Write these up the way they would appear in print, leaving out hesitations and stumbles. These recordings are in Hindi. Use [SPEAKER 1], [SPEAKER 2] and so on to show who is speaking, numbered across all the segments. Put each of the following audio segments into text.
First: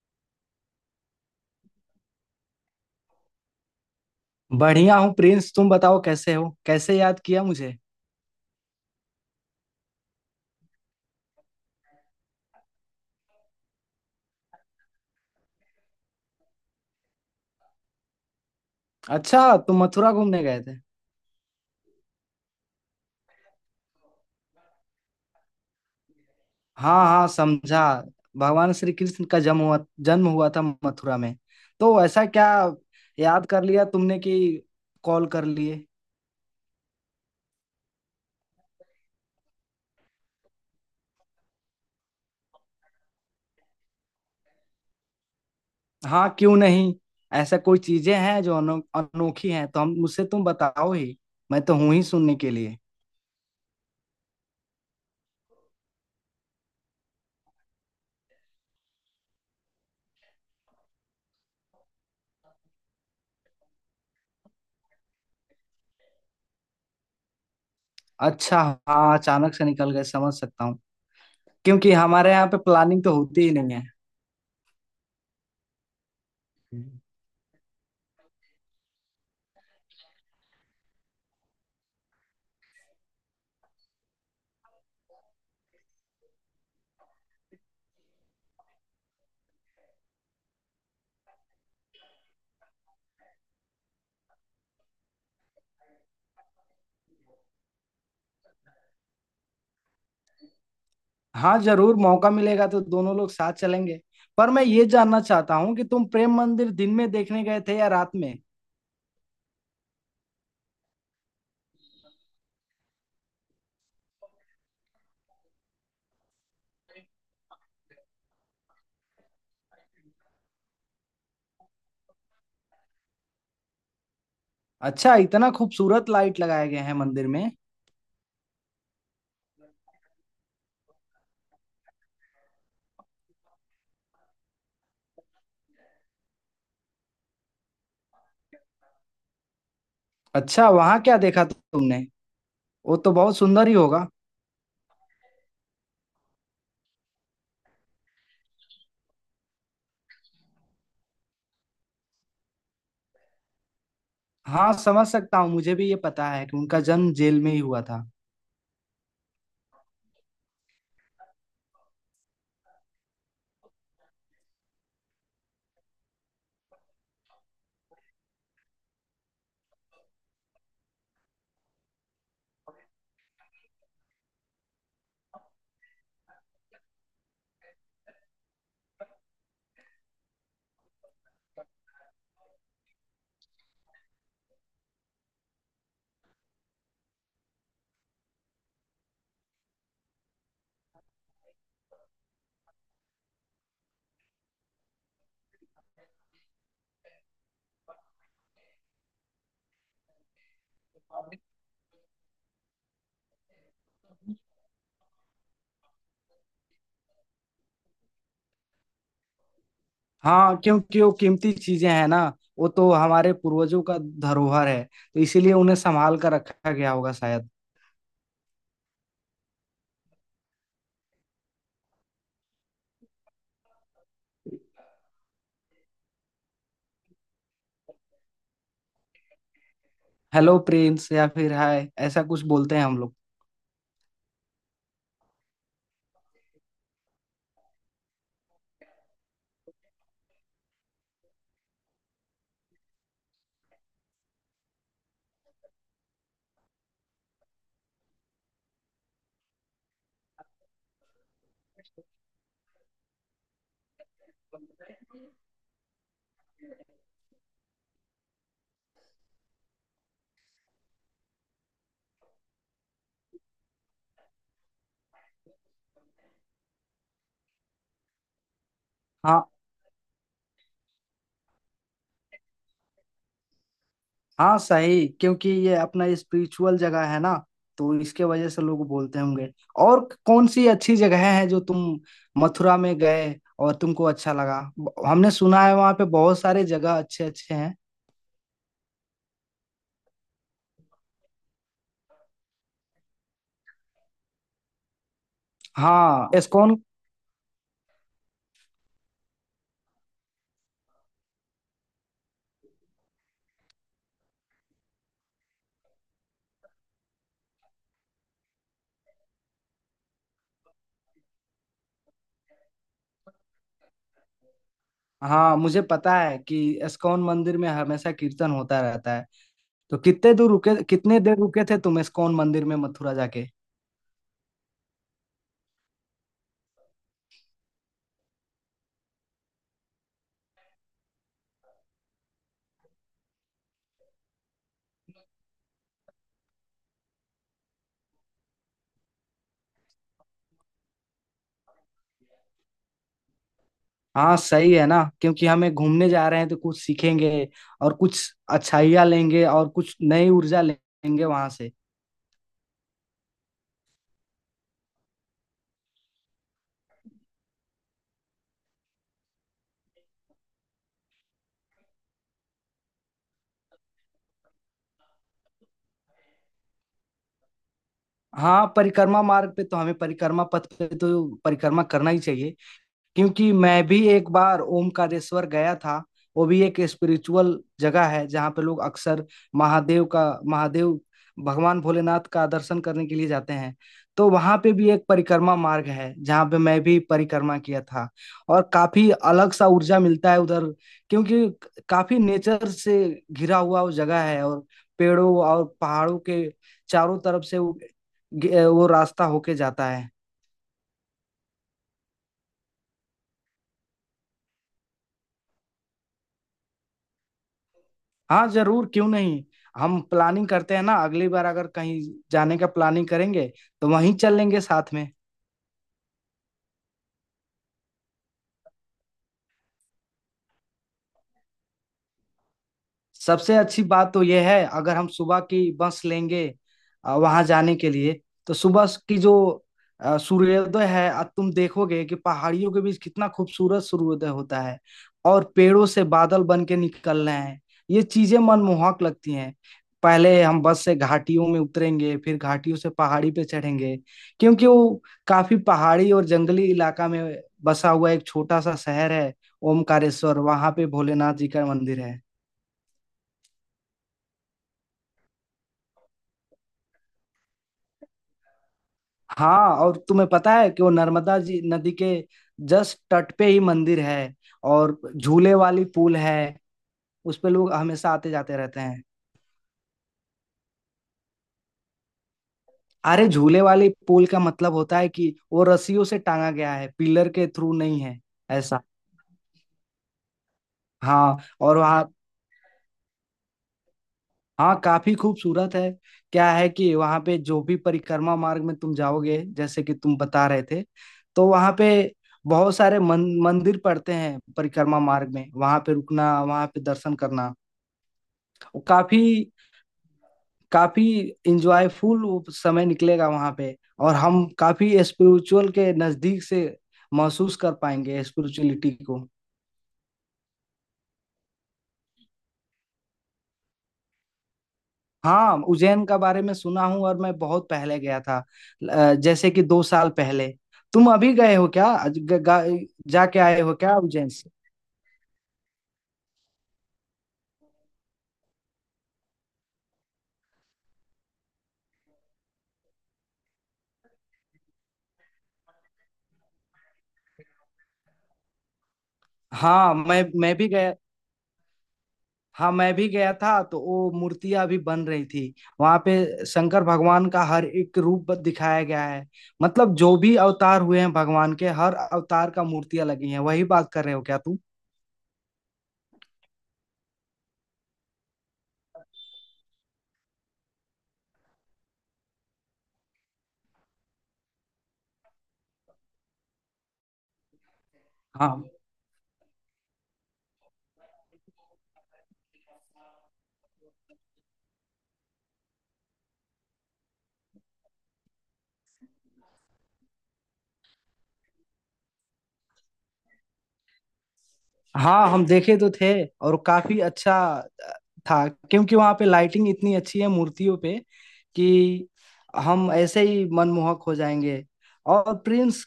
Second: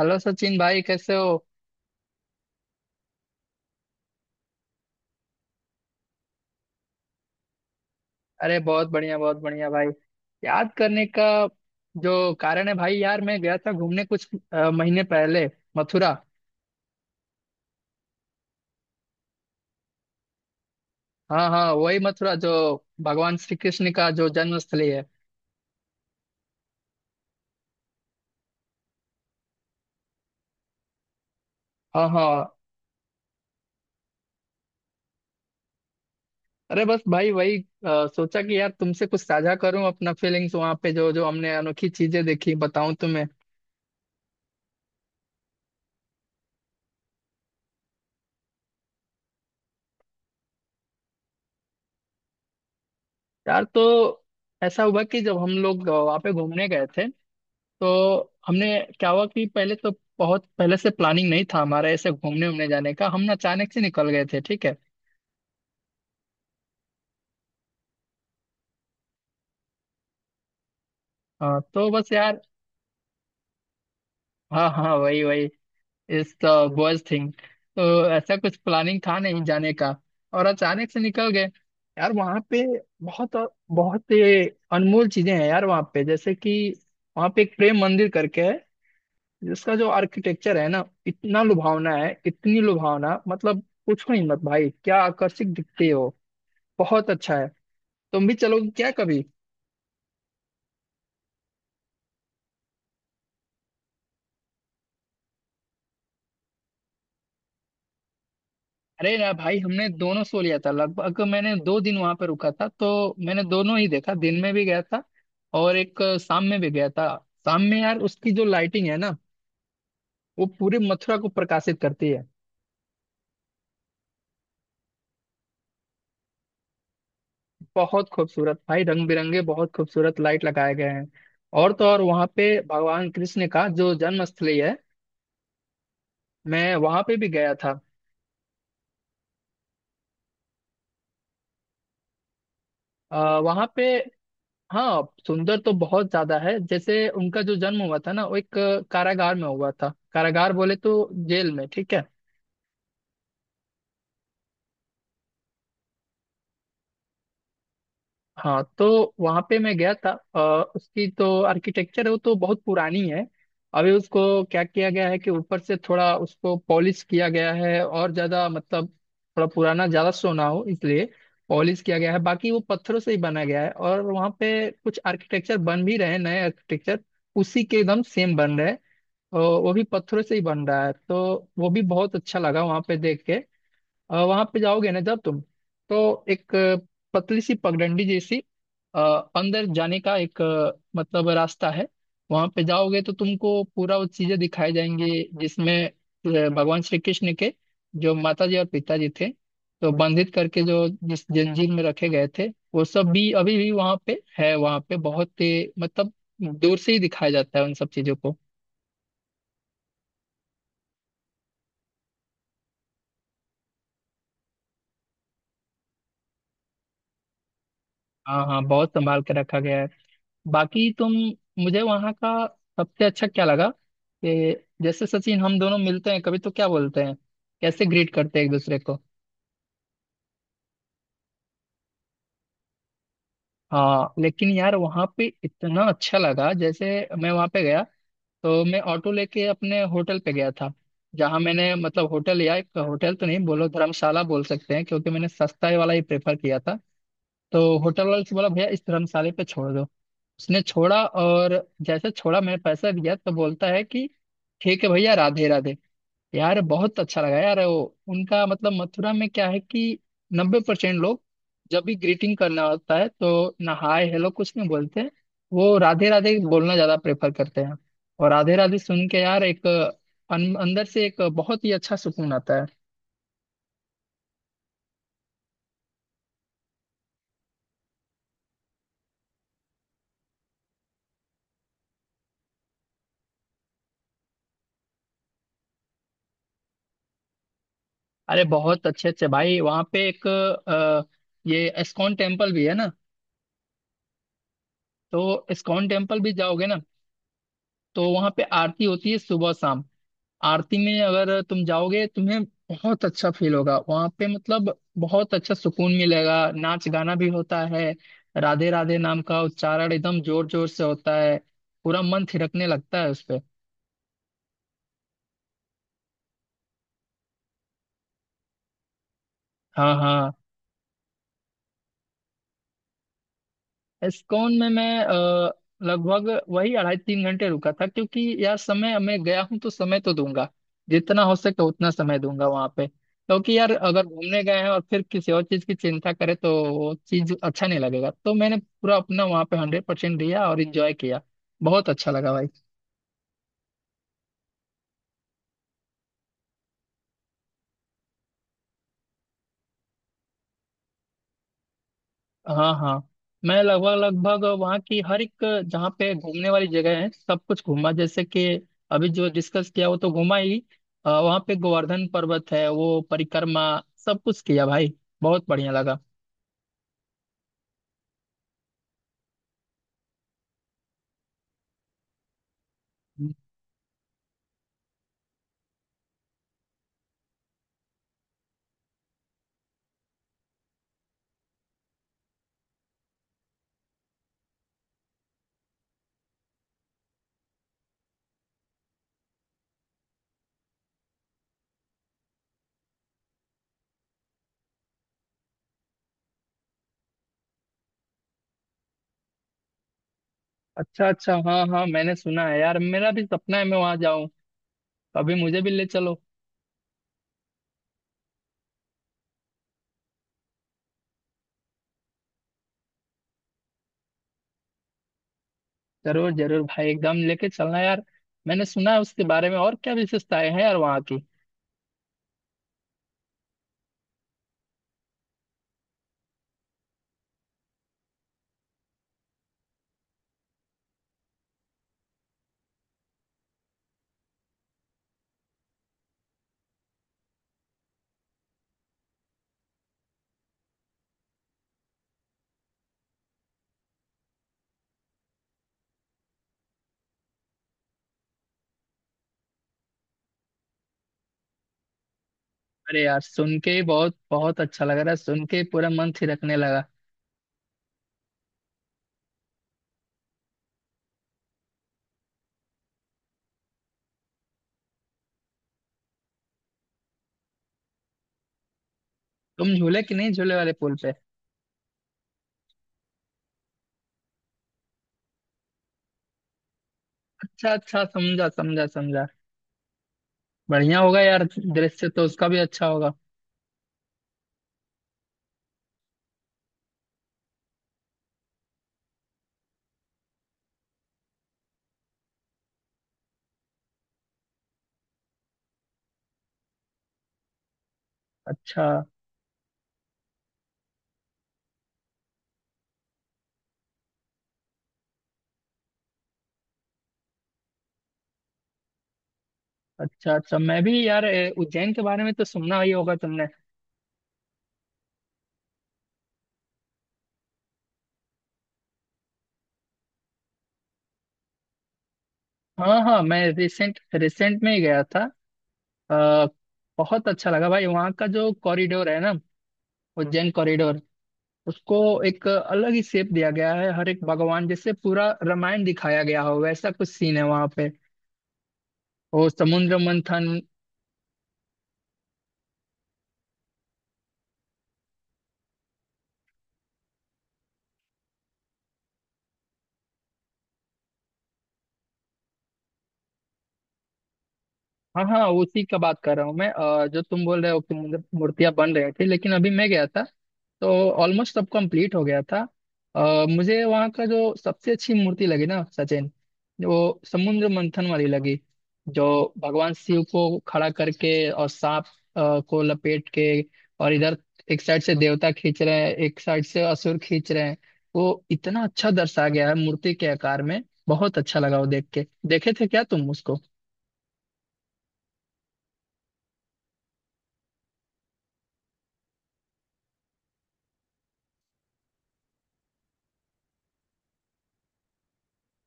[SPEAKER 1] हेलो सचिन भाई, कैसे हो।
[SPEAKER 2] बढ़िया हूँ प्रिंस, तुम बताओ कैसे हो? कैसे याद किया मुझे?
[SPEAKER 1] अरे बहुत बढ़िया भाई। याद करने का जो कारण है भाई, यार मैं गया था घूमने कुछ महीने पहले मथुरा।
[SPEAKER 2] अच्छा, तुम मथुरा घूमने गए थे?
[SPEAKER 1] हाँ हाँ, वही मथुरा जो भगवान श्री कृष्ण का जो जन्म स्थली है।
[SPEAKER 2] हाँ हाँ, समझा। भगवान श्री कृष्ण का जन्म हुआ था मथुरा में। तो
[SPEAKER 1] हाँ
[SPEAKER 2] ऐसा
[SPEAKER 1] हाँ।
[SPEAKER 2] क्या याद कर लिया तुमने कि कॉल कर लिए?
[SPEAKER 1] अरे बस भाई, वही सोचा कि यार तुमसे कुछ साझा करूं अपना फीलिंग्स वहां पे जो जो हमने अनोखी चीजें देखी बताऊं तुम्हें।
[SPEAKER 2] हाँ क्यों नहीं। ऐसा कोई चीजें हैं जो अनोखी हैं तो हम, मुझसे तुम बताओ ही। मैं तो हूं ही सुनने के लिए।
[SPEAKER 1] यार तो ऐसा हुआ कि जब हम लोग वहाँ पे घूमने गए थे तो हमने क्या हुआ कि पहले तो बहुत पहले से प्लानिंग नहीं था हमारा ऐसे घूमने उमने जाने का। हम ना अचानक से निकल गए थे, ठीक है।
[SPEAKER 2] अच्छा। हाँ, अचानक से निकल गए, समझ सकता हूँ।
[SPEAKER 1] हाँ तो
[SPEAKER 2] क्योंकि
[SPEAKER 1] बस
[SPEAKER 2] हमारे
[SPEAKER 1] यार,
[SPEAKER 2] यहाँ पे प्लानिंग तो होती ही नहीं
[SPEAKER 1] हाँ हाँ वही वही, इस तो बॉयज
[SPEAKER 2] है।
[SPEAKER 1] थिंग। तो ऐसा कुछ प्लानिंग था नहीं जाने का और अचानक से निकल गए। यार वहाँ पे बहुत बहुत ये अनमोल चीजें हैं यार वहाँ पे, जैसे कि वहाँ पे एक प्रेम मंदिर करके है जिसका जो आर्किटेक्चर है ना, इतना लुभावना है, इतनी लुभावना मतलब पूछो ही मत भाई, क्या आकर्षक दिखते हो। बहुत अच्छा है। तुम भी चलोगे क्या कभी।
[SPEAKER 2] हाँ जरूर, मौका मिलेगा तो दोनों लोग साथ चलेंगे। पर मैं ये जानना चाहता हूँ कि तुम प्रेम मंदिर दिन में देखने गए थे या रात में?
[SPEAKER 1] अरे ना भाई, हमने दोनों सो लिया था। लगभग मैंने 2 दिन वहां पे रुका था, तो मैंने दोनों ही देखा, दिन में भी गया था और एक शाम में भी गया था। शाम में यार उसकी जो लाइटिंग है ना, वो पूरे मथुरा को प्रकाशित करती है।
[SPEAKER 2] अच्छा, इतना खूबसूरत लाइट लगाए गए हैं मंदिर में?
[SPEAKER 1] बहुत खूबसूरत भाई, रंग बिरंगे बहुत खूबसूरत लाइट लगाए गए हैं। और तो और, वहां पे भगवान कृष्ण का जो जन्म स्थली है, मैं वहां पे भी गया था।
[SPEAKER 2] अच्छा, वहाँ क्या देखा तुमने? वो तो बहुत
[SPEAKER 1] वहां
[SPEAKER 2] सुंदर ही
[SPEAKER 1] पे
[SPEAKER 2] होगा।
[SPEAKER 1] हाँ, सुंदर तो बहुत ज्यादा है। जैसे उनका जो जन्म हुआ था ना, वो एक कारागार में हुआ था। कारागार बोले तो जेल में, ठीक है।
[SPEAKER 2] हाँ समझ सकता हूँ, मुझे भी ये पता है कि उनका जन्म जेल में ही हुआ था।
[SPEAKER 1] हाँ तो वहां पे मैं गया था उसकी तो आर्किटेक्चर है वो तो बहुत पुरानी है। अभी उसको क्या किया गया है कि ऊपर से थोड़ा उसको पॉलिश किया गया है और ज्यादा मतलब, थोड़ा पुराना ज्यादा शो ना हो इसलिए पॉलिश किया गया है, बाकी वो पत्थरों से ही बना गया है। और वहाँ पे कुछ आर्किटेक्चर बन भी रहे हैं, नए आर्किटेक्चर उसी के एकदम सेम बन रहे हैं और वो भी पत्थरों से ही बन रहा है, तो वो भी बहुत अच्छा लगा वहां पे देख के। और वहां पे जाओगे ना जब तुम, तो एक पतली सी पगडंडी जैसी अ, अंदर जाने का एक मतलब रास्ता है। वहां पे जाओगे तो तुमको पूरा वो चीजें दिखाई जाएंगी जिसमें भगवान श्री कृष्ण के जो माता जी और पिताजी थे, तो बंधित करके जो जिस जंजीर में रखे गए थे, वो सब भी अभी भी वहां पे है। वहां पे बहुत ही मतलब, दूर से ही दिखाया जाता है उन सब चीजों को।
[SPEAKER 2] हाँ, क्योंकि वो कीमती चीजें हैं ना। वो तो हमारे पूर्वजों का धरोहर है तो इसीलिए उन्हें संभाल कर रखा गया होगा शायद।
[SPEAKER 1] हाँ हाँ, बहुत संभाल के रखा गया है। बाकी तुम, मुझे वहाँ का सबसे अच्छा क्या लगा कि, जैसे सचिन हम दोनों मिलते हैं कभी तो क्या बोलते हैं, कैसे ग्रीट करते हैं एक दूसरे को।
[SPEAKER 2] हेलो प्रिंस या फिर हाय, ऐसा कुछ बोलते हैं हम लोग।
[SPEAKER 1] हाँ लेकिन यार वहाँ पे इतना अच्छा लगा, जैसे मैं वहाँ पे गया तो मैं ऑटो लेके अपने होटल पे गया था, जहाँ मैंने मतलब होटल, या एक होटल तो नहीं बोलो, धर्मशाला बोल सकते हैं क्योंकि मैंने सस्ता वाला ही प्रेफर किया था। तो होटल वाले से बोला भैया इस धर्मशाले पे छोड़ दो, उसने छोड़ा और जैसे छोड़ा मैं पैसा दिया तो बोलता है कि ठीक है भैया, राधे राधे। यार बहुत अच्छा लगा यार वो, उनका मतलब मथुरा में क्या है कि 90% लोग जब भी ग्रीटिंग करना होता है तो ना हाय हेलो कुछ नहीं बोलते हैं। वो राधे राधे बोलना ज्यादा प्रेफर करते हैं। और राधे राधे सुन के यार
[SPEAKER 2] हाँ
[SPEAKER 1] एक अंदर से एक बहुत ही अच्छा सुकून आता है।
[SPEAKER 2] हाँ सही, क्योंकि ये अपना स्पिरिचुअल जगह है ना, तो इसके वजह से लोग बोलते होंगे। और कौन सी अच्छी जगह है जो तुम मथुरा में गए और तुमको अच्छा लगा? हमने सुना है वहाँ पे बहुत सारे जगह अच्छे अच्छे हैं।
[SPEAKER 1] अरे बहुत अच्छे अच्छे भाई, वहाँ पे एक ये एस्कॉन टेम्पल भी है ना, तो इस्कॉन टेम्पल
[SPEAKER 2] हाँ
[SPEAKER 1] भी जाओगे
[SPEAKER 2] इस्कॉन।
[SPEAKER 1] ना, तो वहां पे आरती होती है सुबह शाम। आरती में अगर तुम जाओगे तुम्हें बहुत अच्छा फील होगा वहां पे, मतलब बहुत अच्छा सुकून मिलेगा। नाच गाना भी होता है, राधे राधे नाम का उच्चारण एकदम जोर जोर से होता है, पूरा मन थिरकने लगता है उस पे।
[SPEAKER 2] हाँ, मुझे पता है कि इस्कॉन मंदिर में हमेशा कीर्तन होता रहता है।
[SPEAKER 1] हाँ
[SPEAKER 2] तो
[SPEAKER 1] हाँ।
[SPEAKER 2] कितने दूर रुके, कितने देर रुके थे तुम इस्कॉन मंदिर में मथुरा जाके?
[SPEAKER 1] एस्कॉन में मैं लगभग वही 2.5-3 घंटे रुका था, क्योंकि यार समय, मैं गया हूँ तो समय तो दूंगा, जितना हो सके उतना समय दूंगा वहां पे। क्योंकि यार अगर घूमने गए हैं और फिर किसी और चीज की चिंता करें तो वो चीज अच्छा नहीं लगेगा, तो मैंने पूरा अपना वहां पे 100% दिया और इंजॉय किया। बहुत अच्छा लगा भाई।
[SPEAKER 2] हाँ सही है ना, क्योंकि हमें घूमने जा रहे हैं तो कुछ सीखेंगे और कुछ अच्छाइयाँ लेंगे और कुछ नई ऊर्जा लेंगे वहां से।
[SPEAKER 1] हाँ हाँ, मैं लगभग लगभग वहाँ की हर एक, जहाँ पे घूमने वाली जगह है सब कुछ घूमा, जैसे कि अभी जो डिस्कस किया वो तो घूमा ही, वहाँ पे गोवर्धन पर्वत है वो परिक्रमा, सब कुछ किया भाई। बहुत बढ़िया लगा।
[SPEAKER 2] हाँ, परिक्रमा मार्ग पे तो, हमें परिक्रमा पथ पे तो परिक्रमा करना ही चाहिए। क्योंकि मैं भी एक बार ओमकारेश्वर गया था। वो भी एक स्पिरिचुअल जगह है जहाँ पे लोग अक्सर महादेव का महादेव भगवान भोलेनाथ का दर्शन करने के लिए जाते हैं। तो वहाँ पे भी एक परिक्रमा मार्ग है जहाँ पे मैं भी परिक्रमा किया था। और काफी अलग सा ऊर्जा मिलता है उधर। क्योंकि काफी नेचर से घिरा हुआ वो जगह है, और पेड़ों और पहाड़ों के चारों तरफ से वो रास्ता होके जाता है।
[SPEAKER 1] अच्छा अच्छा, हाँ हाँ, मैंने सुना है यार, मेरा भी सपना है मैं वहाँ जाऊँ। अभी मुझे भी ले चलो।
[SPEAKER 2] हाँ जरूर, क्यों नहीं। हम प्लानिंग करते हैं ना, अगली बार अगर कहीं जाने का प्लानिंग करेंगे तो वहीं चल लेंगे साथ में।
[SPEAKER 1] जरूर जरूर भाई, एकदम लेके चलना यार। मैंने सुना है उसके बारे में, और क्या विशेषताएं हैं यार वहाँ की।
[SPEAKER 2] सबसे अच्छी बात तो यह है, अगर हम सुबह की बस लेंगे वहां जाने के लिए, तो सुबह की जो सूर्योदय है, तुम देखोगे कि पहाड़ियों के बीच कितना खूबसूरत सूर्योदय होता है। और पेड़ों से बादल बन के निकल रहे हैं। ये चीजें मनमोहक लगती हैं। पहले हम बस से घाटियों में उतरेंगे, फिर घाटियों से पहाड़ी पे चढ़ेंगे। क्योंकि वो काफी पहाड़ी और जंगली इलाका में बसा हुआ एक छोटा सा शहर है ओमकारेश्वर। वहां पे भोलेनाथ जी का मंदिर है।
[SPEAKER 1] अरे यार सुन के ही बहुत बहुत अच्छा लग रहा है, सुन के ही पूरा मन थिरकने लगा।
[SPEAKER 2] हाँ, और तुम्हें पता है कि वो नर्मदा जी नदी के जस्ट तट पे ही मंदिर है। और झूले वाली पुल है, उस पे लोग हमेशा आते जाते रहते हैं।
[SPEAKER 1] तुम झूले कि नहीं झूले वाले पुल पे।
[SPEAKER 2] अरे, झूले वाली पुल का मतलब होता है कि वो रस्सियों से टांगा गया है, पिलर के
[SPEAKER 1] अच्छा
[SPEAKER 2] थ्रू नहीं
[SPEAKER 1] अच्छा,
[SPEAKER 2] है।
[SPEAKER 1] समझा
[SPEAKER 2] ऐसा।
[SPEAKER 1] समझा समझा। बढ़िया होगा
[SPEAKER 2] हाँ,
[SPEAKER 1] यार।
[SPEAKER 2] और वहाँ।
[SPEAKER 1] दृश्य तो उसका भी अच्छा होगा।
[SPEAKER 2] हाँ, काफी खूबसूरत है। क्या है कि वहाँ पे जो भी परिक्रमा मार्ग में तुम जाओगे, जैसे कि तुम बता रहे थे, तो वहाँ पे बहुत सारे मंदिर पड़ते हैं परिक्रमा मार्ग में। वहाँ पे रुकना, वहाँ पे दर्शन करना
[SPEAKER 1] अच्छा
[SPEAKER 2] काफ़ी काफ़ी इंजॉयफुल, वो समय निकलेगा वहाँ पे। और हम काफ़ी स्पिरिचुअल के नज़दीक से महसूस कर पाएंगे स्पिरिचुअलिटी को।
[SPEAKER 1] अच्छा अच्छा, मैं भी यार उज्जैन के बारे में तो सुना ही होगा तुमने।
[SPEAKER 2] हाँ, उज्जैन का बारे में सुना हूँ, और मैं बहुत पहले गया था। जैसे कि 2 साल पहले। तुम अभी गए हो क्या?
[SPEAKER 1] हाँ हाँ, मैं
[SPEAKER 2] जाके आए हो क्या
[SPEAKER 1] रिसेंट
[SPEAKER 2] उज्जैन से?
[SPEAKER 1] रिसेंट में ही गया था। आ, बहुत अच्छा लगा भाई, वहाँ का जो कॉरिडोर है ना, उज्जैन कॉरिडोर, उसको एक अलग ही शेप दिया गया है। हर एक भगवान, जैसे पूरा रामायण दिखाया गया हो वैसा कुछ सीन है वहाँ पे। वो
[SPEAKER 2] हाँ,
[SPEAKER 1] समुद्र
[SPEAKER 2] मैं
[SPEAKER 1] मंथन,
[SPEAKER 2] मैं भी गया। हाँ मैं भी गया था, तो वो मूर्तियां भी बन रही थी। वहां पे शंकर भगवान का हर एक रूप दिखाया गया है। मतलब जो भी अवतार हुए हैं भगवान के, हर अवतार का मूर्तियां लगी हैं। वही बात कर रहे हो क्या तुम?
[SPEAKER 1] हाँ हाँ, उसी का बात कर रहा हूँ मैं। जो तुम बोल रहे हो कि मुझे मूर्तियाँ बन रही थी, लेकिन अभी मैं गया था तो ऑलमोस्ट सब कंप्लीट हो गया था। मुझे वहाँ का जो सबसे अच्छी मूर्ति लगी ना सचिन, वो समुद्र मंथन वाली लगी।
[SPEAKER 2] हाँ
[SPEAKER 1] जो भगवान शिव को खड़ा करके और सांप को लपेट के, और इधर एक साइड से देवता खींच रहे हैं एक साइड से असुर खींच रहे हैं, वो इतना अच्छा दर्शा गया है मूर्ति के आकार में। बहुत अच्छा लगा वो देख के। देखे थे क्या तुम उसको।
[SPEAKER 2] हाँ। हम देखे तो थे, और काफी अच्छा था। क्योंकि वहां पे लाइटिंग इतनी अच्छी है मूर्तियों पे कि हम ऐसे ही मनमोहक हो जाएंगे। और प्रिंस,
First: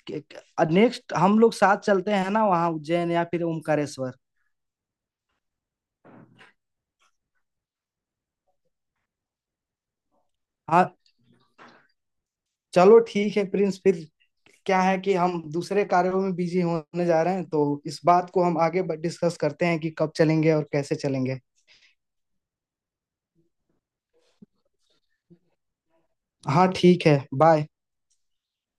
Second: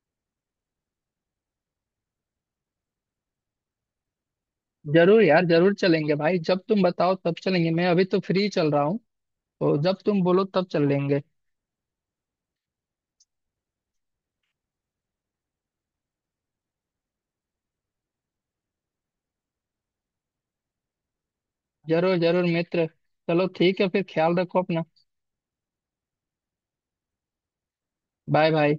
[SPEAKER 2] नेक्स्ट हम लोग साथ चलते हैं ना वहाँ, उज्जैन या फिर ओमकारेश्वर।
[SPEAKER 1] जरूर यार, जरूर चलेंगे भाई, जब तुम बताओ तब चलेंगे। मैं अभी तो फ्री चल रहा हूँ, तो जब तुम बोलो तब
[SPEAKER 2] हाँ,
[SPEAKER 1] चल लेंगे।
[SPEAKER 2] चलो ठीक है प्रिंस फिर। क्या है कि हम दूसरे कार्यों में बिजी होने जा रहे हैं तो इस बात को हम आगे डिस्कस करते हैं कि कब चलेंगे और कैसे चलेंगे।
[SPEAKER 1] जरूर जरूर मित्र। चलो ठीक है फिर, ख्याल रखो अपना।
[SPEAKER 2] हाँ ठीक है। बाय।
[SPEAKER 1] Bye bye.